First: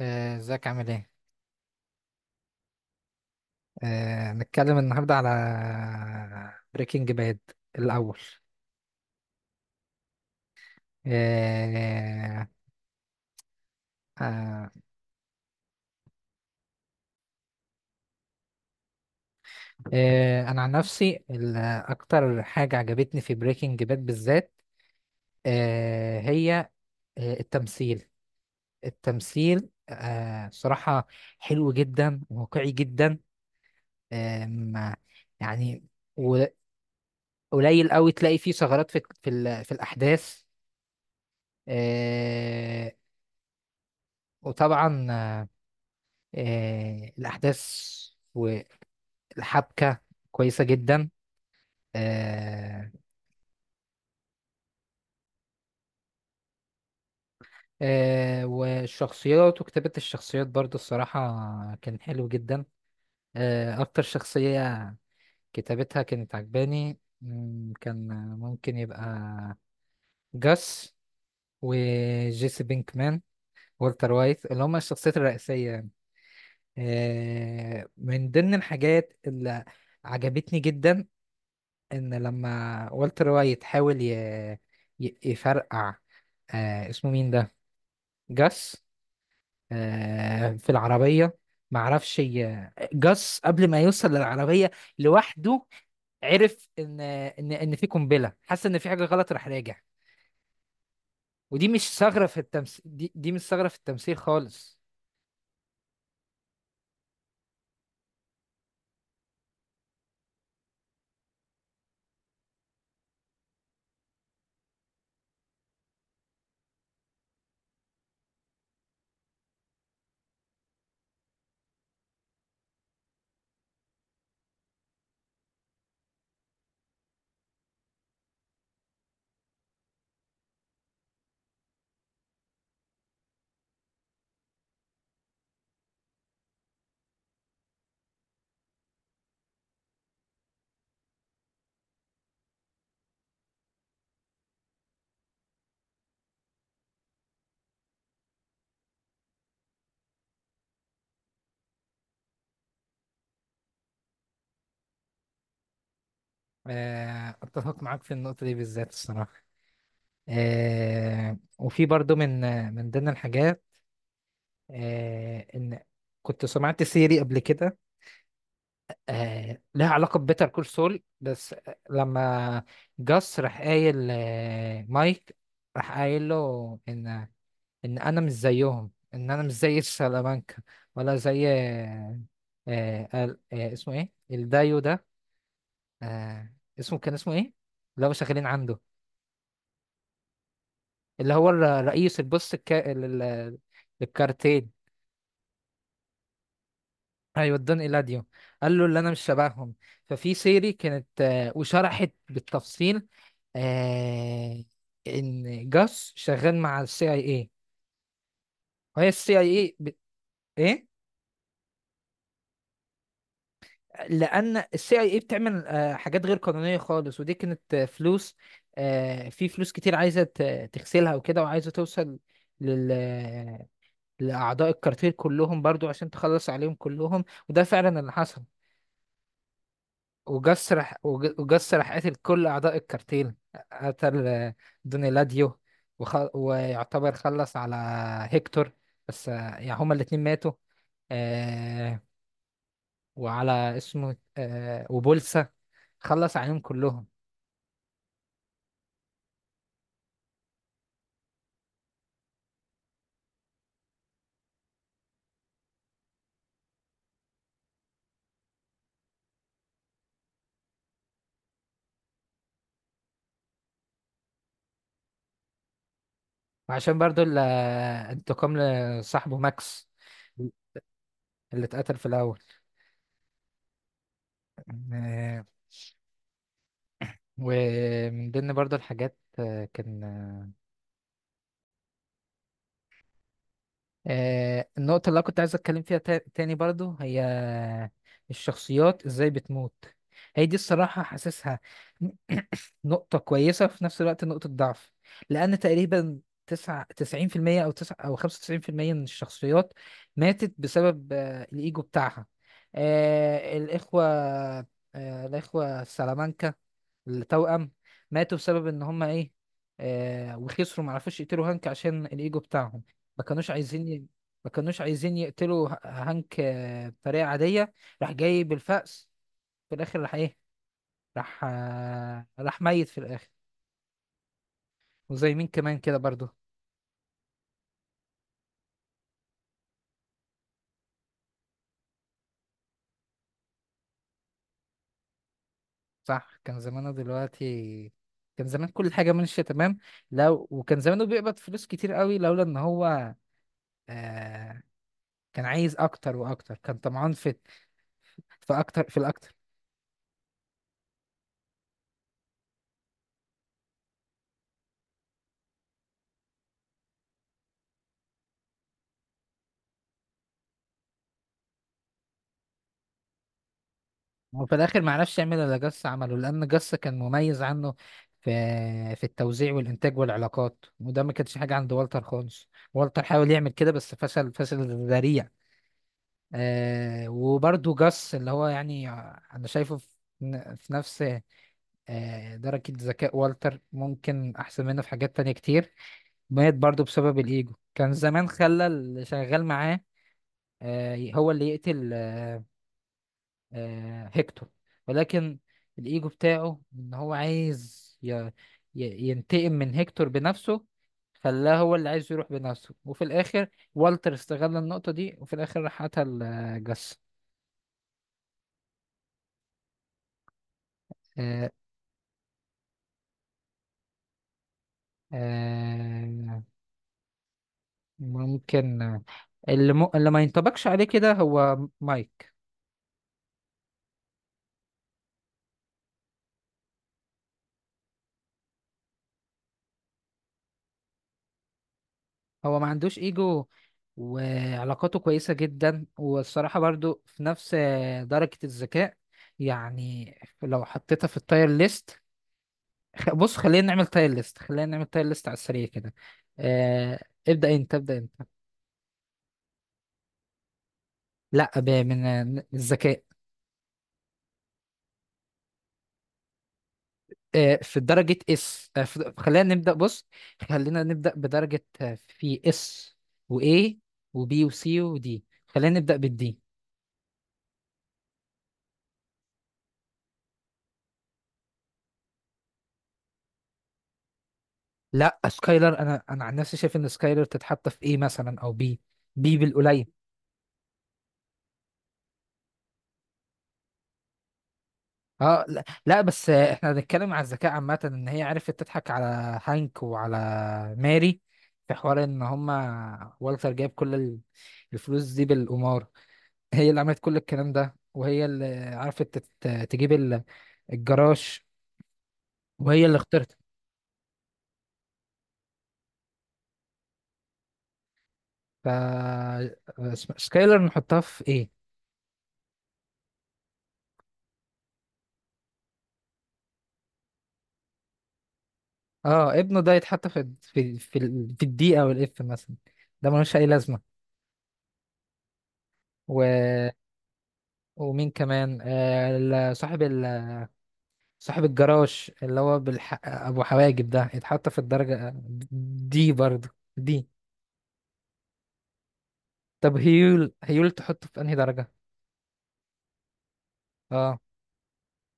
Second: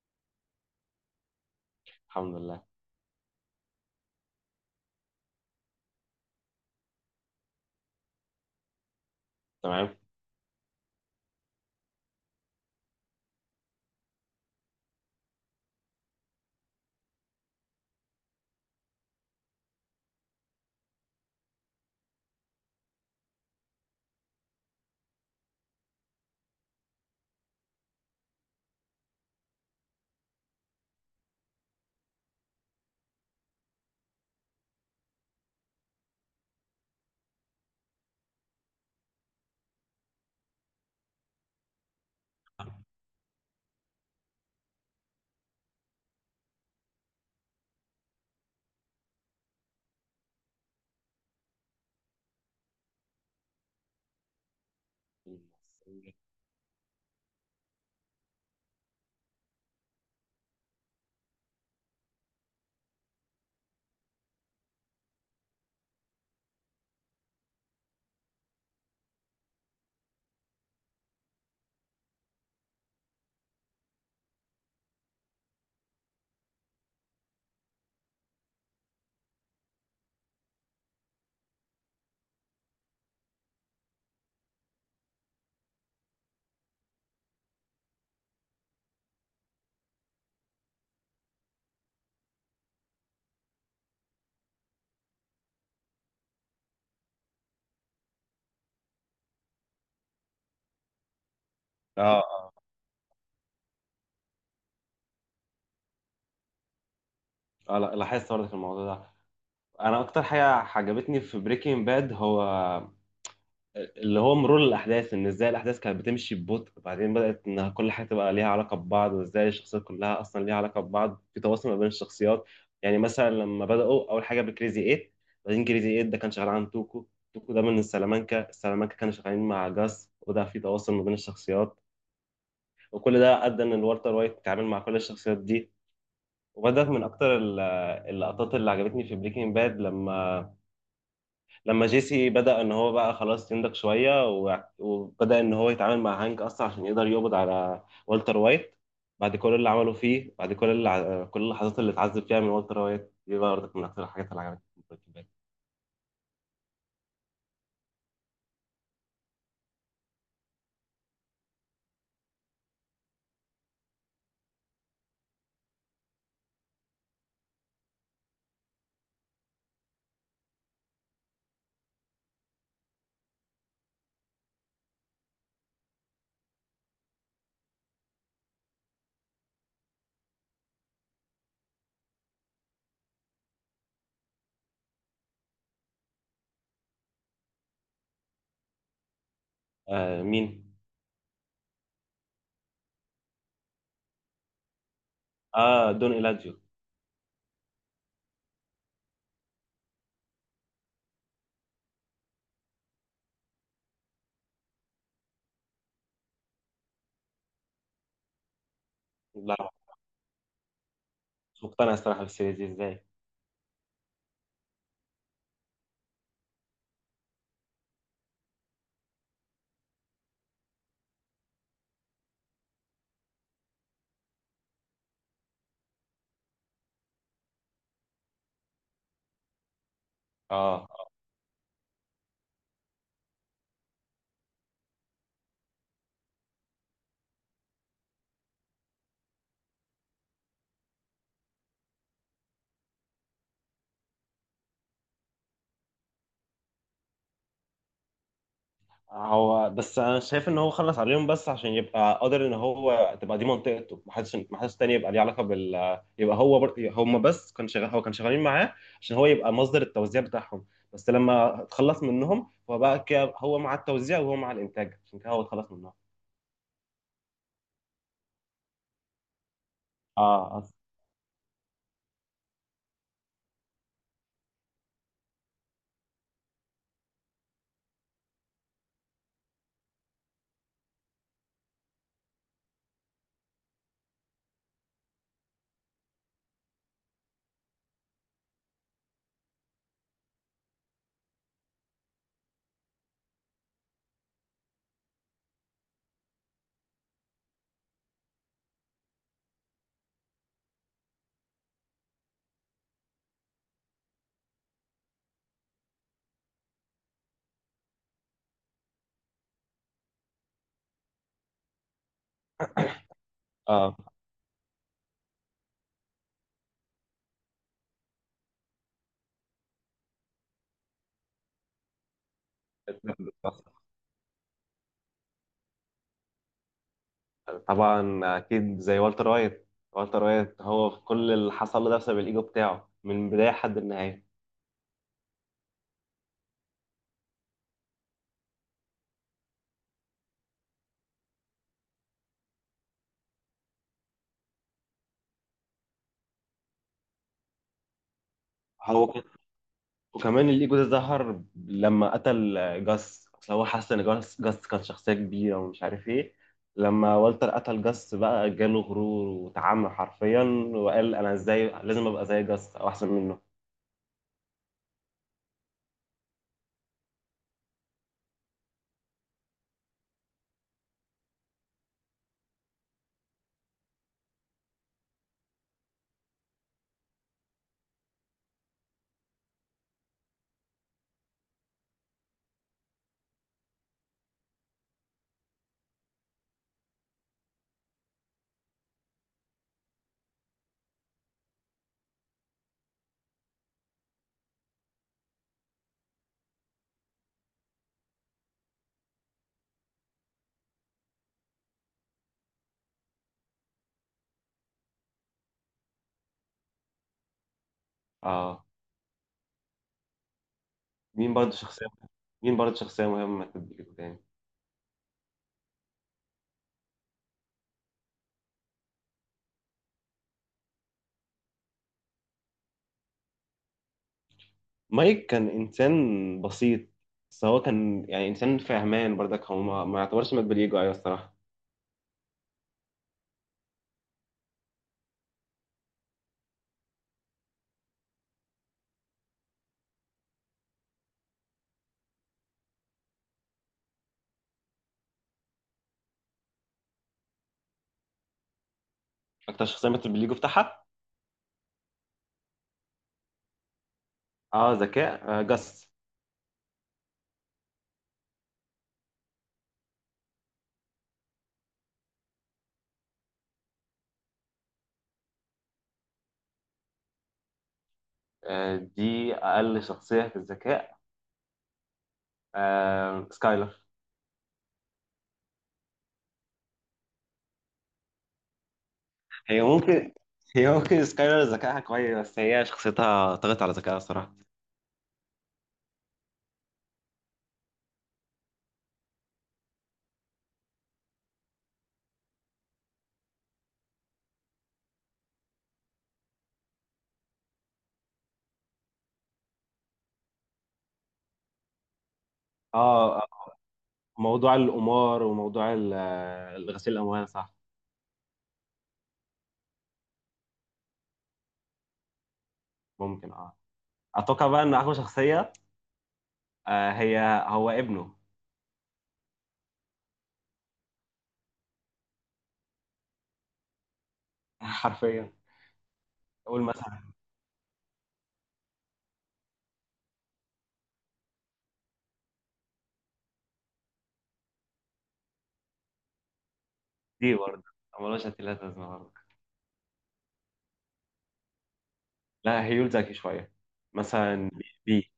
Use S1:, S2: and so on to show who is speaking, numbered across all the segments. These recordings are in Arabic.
S1: ازيك عامل ايه؟
S2: الحمد لله.
S1: نتكلم النهارده على بريكنج باد الأول.
S2: تمام.
S1: آه، آه، أنا عن نفسي أكتر حاجة عجبتني في بريكنج باد بالذات هي التمثيل. التمثيل صراحة حلو جدا، واقعي جدا. آم، يعني و- قليل قوي تلاقي فيه ثغرات في الأحداث. آه، وطبعا الأحداث والحبكة كويسة جدا. آه، والشخصيات وكتابة الشخصيات برضو الصراحة كان حلو جدا. أكتر شخصية كتابتها كانت عجباني كان ممكن يبقى جاس وجيسي بينكمان والتر وايت، اللي هما الشخصيات الرئيسية. يعني من ضمن الحاجات اللي عجبتني جدا ان لما والتر وايت حاول يفرقع. آه، اسمه مين ده؟ جاس. آه، في العربية معرفش جاس قبل ما يوصل للعربية لوحده، عرف ان ان في قنبلة، حس ان في حاجة غلط، راح راجع. ودي مش
S2: اه
S1: ثغرة في
S2: اه
S1: التمثيل، دي مش ثغرة في التمثيل خالص.
S2: اه. لا، لاحظت برضك الموضوع ده. انا اكتر حاجه عجبتني في بريكنج باد هو اللي هو مرور الاحداث، ان ازاي الاحداث كانت بتمشي ببطء، بعدين بدات انها كل حاجه تبقى ليها علاقه ببعض، وازاي الشخصيات كلها اصلا ليها علاقه ببعض في تواصل ما بين الشخصيات. يعني مثلا لما بداوا اول حاجه بكريزي 8، بعدين كريزي 8 ده كان شغال عن توكو، توكو ده من سلامانكا، سلامانكا كانوا شغالين مع جاس، وده في تواصل ما بين الشخصيات. وكل ده ادى ان الوالتر وايت اتعامل مع كل الشخصيات دي. وبدأت من أكتر اللقطات اللي عجبتني في بريكنج باد، لما جيسي بدأ إن هو بقى خلاص ينضج شوية وبدأ إن هو يتعامل مع هانك أصلا عشان يقدر يقبض على والتر وايت بعد كل اللي عمله فيه، بعد كل كل اللحظات اللي اتعذب فيها من والتر وايت. دي برضك من أكتر الحاجات اللي عجبتني في بريكنج باد.
S1: آه، اتفق معاك في النقطة دي بالذات الصراحة. آه، وفي برضو من من ضمن الحاجات ان كنت سمعت سيري قبل كده، آه، لها علاقة ببيتر كول سول. بس لما جاس راح قايل مايك، راح قايل له ان ان انا مش زيهم، ان انا مش زي سلامانكا، ولا زي اسمه ايه الدايو ده؟ آه اسمه، كان اسمه ايه اللي هو شغالين عنده؟
S2: آه مين؟
S1: اللي هو رئيس للكارتيل.
S2: آه دون إيلاديو.
S1: ايوه، ادان ايلاديو. قال له اللي انا مش شبههم. ففي سيري كانت وشرحت بالتفصيل آه، ان جاس شغال مع CIA، وهي السي اي
S2: لا،
S1: اي ايه،
S2: مش مقتنع الصراحة بالسيريز دي، إزاي؟
S1: لان CIA بتعمل حاجات غير قانونيه خالص، ودي كانت فلوس. في فلوس كتير عايزه تغسلها وكده، وعايزه توصل لل... آه، لاعضاء الكارتيل كلهم برضو عشان تخلص عليهم كلهم، وده فعلا اللي حصل.
S2: آه،
S1: وجس راح قتل كل أعضاء الكارتين. قتل دونيلاديو ويعتبر خلص على هيكتور. بس يعني هما الاتنين ماتوا. آه... وعلى اسمه وبولسا، خلص عليهم كلهم.
S2: هو بس انا شايف ان هو خلص عليهم بس عشان يبقى قادر ان هو تبقى دي منطقته، ما حدش تاني يبقى ليه علاقه بال، يبقى هو بر... هم بس كان شغال، هو كان شغالين معاه عشان هو يبقى مصدر التوزيع بتاعهم. بس لما اتخلص منهم، هو بقى كده هو مع التوزيع وهو مع الانتاج، عشان كده هو اتخلص منهم.
S1: وعشان برضو انتقام لصاحبه ماكس
S2: اه أص-
S1: اللي اتقتل في الأول. آه... ومن ضمن برضو الحاجات كان النقطة اللي أنا كنت عايز أتكلم فيها تاني برضو هي الشخصيات إزاي بتموت. هي دي الصراحة حاسسها نقطة كويسة، في نفس الوقت نقطة ضعف. لأن تقريبا 99%، أو تسعة، أو 95% من الشخصيات ماتت بسبب الإيجو بتاعها. آه، الإخوة الإخوة السلامانكا، التوأم، ماتوا بسبب ان هم ايه، آه، وخسروا، ما عرفوش يقتلوا هانك عشان الايجو بتاعهم. ما كانوش
S2: اه
S1: ما كانوش عايزين يقتلوا هانك بطريقة عادية. راح جاي بالفأس، في الاخر راح ايه، راح راح ميت في الاخر. وزي مين كمان كده برضو.
S2: طبعا اكيد زي والتر وايت. والتر وايت هو كل اللي حصل له ده بسبب الايجو بتاعه من البدايه لحد النهايه.
S1: صح، كان زمانه دلوقتي كان زمان كل حاجة ماشية تمام. لو وكان زمانه بيقبض فلوس كتير قوي لولا ان هو آه... كان عايز اكتر واكتر، كان طمعان في في اكتر في
S2: هو
S1: الاكتر.
S2: وكمان الايجو ده ظهر لما قتل جاس، اصل هو حس ان جاس كان شخصيه كبيره ومش عارف ايه. لما والتر قتل جاس بقى جاله غرور وتعامل حرفيا، وقال انا ازاي لازم ابقى زي جاس او احسن منه.
S1: وفي الاخر ما عرفش يعمل اللي جاس عمله، لان جاس كان مميز عنه في في التوزيع والانتاج والعلاقات، وده ما كانش حاجه عند والتر خالص. والتر حاول يعمل كده بس فشل فشل ذريع. آه، وبرده جاس، اللي هو يعني انا شايفه في نفس درجه ذكاء والتر، ممكن احسن منه في حاجات تانية كتير، مات برضه بسبب الايجو. كان زمان خلى اللي شغال معاه هو اللي يقتل هيكتور، ولكن الإيجو بتاعه إن هو عايز ينتقم من هيكتور بنفسه، خلاه هو اللي عايز يروح بنفسه، وفي الآخر والتر استغل النقطة دي وفي الآخر راح قتل جاس.
S2: اه. مين برضه
S1: آه،
S2: شخصيه مين برضه شخصيه مهمه في الايجو تاني؟
S1: آه، ممكن اللي, اللي ما ينطبقش عليه كده هو مايك.
S2: مايك كان انسان بسيط، بس هو كان يعني انسان فهمان برضك، هو ما يعتبرش مات بالايجو، ايوه الصراحه.
S1: هو ما عندوش إيجو، وعلاقاته كويسة جدا، والصراحة برضو في نفس درجة الذكاء. يعني لو حطيتها في التاير ليست، بص، خلينا نعمل تايل ليست، خلينا نعمل تايل ليست على السريع كده. آه، ابدأ انت، ابدأ انت.
S2: اكتر شخصيه ماتت بالايجو بتاعها.
S1: لا، من من الذكاء.
S2: اه، ذكاء آه جاس.
S1: آه، في درجة اس، آه، في خلينا نبدأ. بص، خلينا نبدأ بدرجة في اس واي وبي وسي ودي. خلينا نبدأ بالدي.
S2: آه، دي اقل شخصيه في الذكاء. آه، سكايلر.
S1: لا، سكايلر انا انا عن نفسي شايف ان سكايلر تتحط في ايه مثلا، او بي. بي
S2: هي
S1: بالقليل.
S2: ممكن، هي ممكن سكايلر ذكائها كويس، بس هي شخصيتها طغت على ذكائها الصراحة.
S1: اه، لا, لا، بس احنا بنتكلم على الذكاء عامة. ان هي عرفت تضحك على هانك وعلى ماري، في حوار ان هما والتر جايب كل الفلوس دي بالقمار. هي اللي عملت كل الكلام ده، وهي اللي عرفت تجيب الجراج، وهي اللي
S2: اه،
S1: اخترت.
S2: موضوع القمار وموضوع غسيل الأموال، صح.
S1: ف سكايلر نحطها في ايه؟
S2: ممكن. اه، أتوقع بقى إن أقوى شخصية آه هي هو ابنه.
S1: اه، ابنه ده يتحط في في الدي او الاف مثلا، ده ملوش اي لازمة.
S2: حرفيا.
S1: و...
S2: أقول مثلا
S1: ومين كمان، صاحب، صاحب الجراج اللي هو ابو حواجب ده، يتحط في الدرجة دي برضه. دي.
S2: دي برضه ملوش هتلات لازمة برضه.
S1: طب هيول، هيول تحطه في انهي درجة؟
S2: لا، هيول ذكي شوية،
S1: اه.
S2: مثلا بي.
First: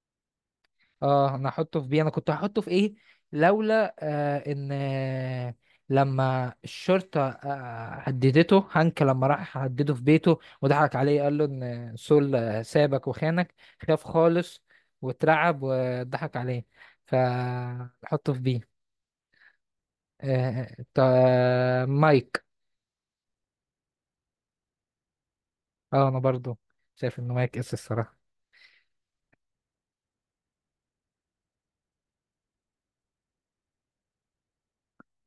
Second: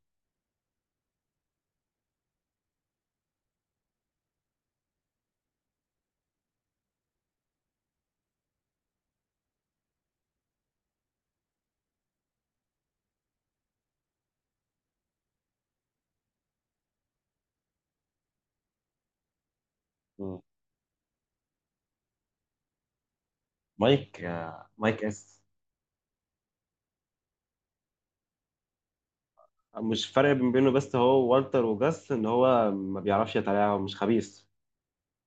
S1: اه، انا احطه في بي. انا كنت هحطه في ايه لولا آه ان آه، لما الشرطة هددته، هانك لما راح هدده في بيته وضحك عليه قال له ان سول سابك وخانك، خاف خالص واترعب وضحك عليه، فحطه في بي.
S2: مم.
S1: مايك.
S2: مايك، مايك اس.
S1: اه، انا برضو شايف انه مايك اس الصراحه.
S2: مش فرق بينه بس هو والتر وجاس، إن هو ما بيعرفش يتابع ومش خبيث.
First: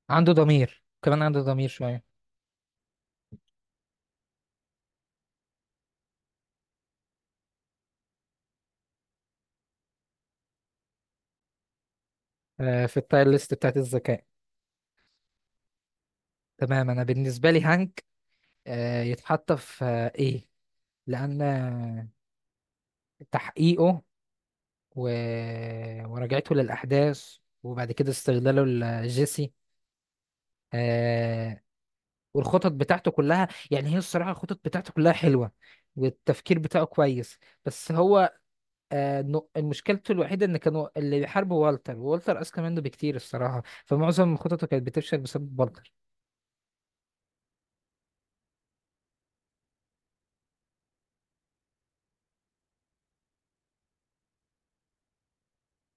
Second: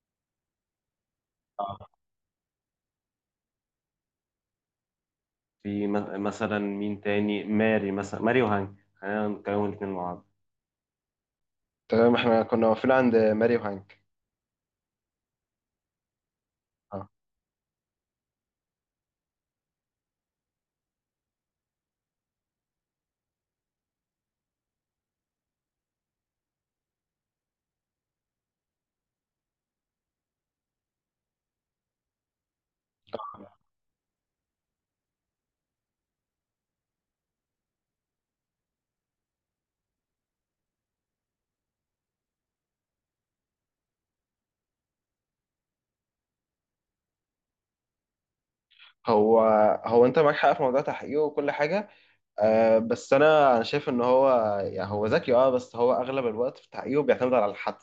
S1: عنده ضمير كمان، عنده ضمير
S2: آه.
S1: شويه.
S2: في مثلا مين تاني؟ ماري مثلا، ماري وهانك، خلينا نتكلم الاتنين مع بعض. تمام، احنا كنا واقفين عند ماري وهانك.
S1: آه، في التاير ليست بتاعت الذكاء.
S2: اه.
S1: تمام، انا بالنسبه لي هانك يتحط في ايه، لان تحقيقه و... وراجعته للاحداث، وبعد كده استغلاله لجيسي، آه، والخطط بتاعته كلها، يعني هي الصراحه الخطط بتاعته كلها حلوه، والتفكير بتاعه كويس. بس هو مشكلته الوحيدة إن كانوا اللي بيحاربوا والتر، والتر أذكى منه بكتير الصراحة، فمعظم خططه كانت بتفشل بسبب والتر.
S2: هو هو انت معاك حق في موضوع تحقيقه وكل حاجه. آه بس انا شايف ان هو يعني هو ذكي اه، بس هو اغلب الوقت في تحقيقه بيعتمد على الحد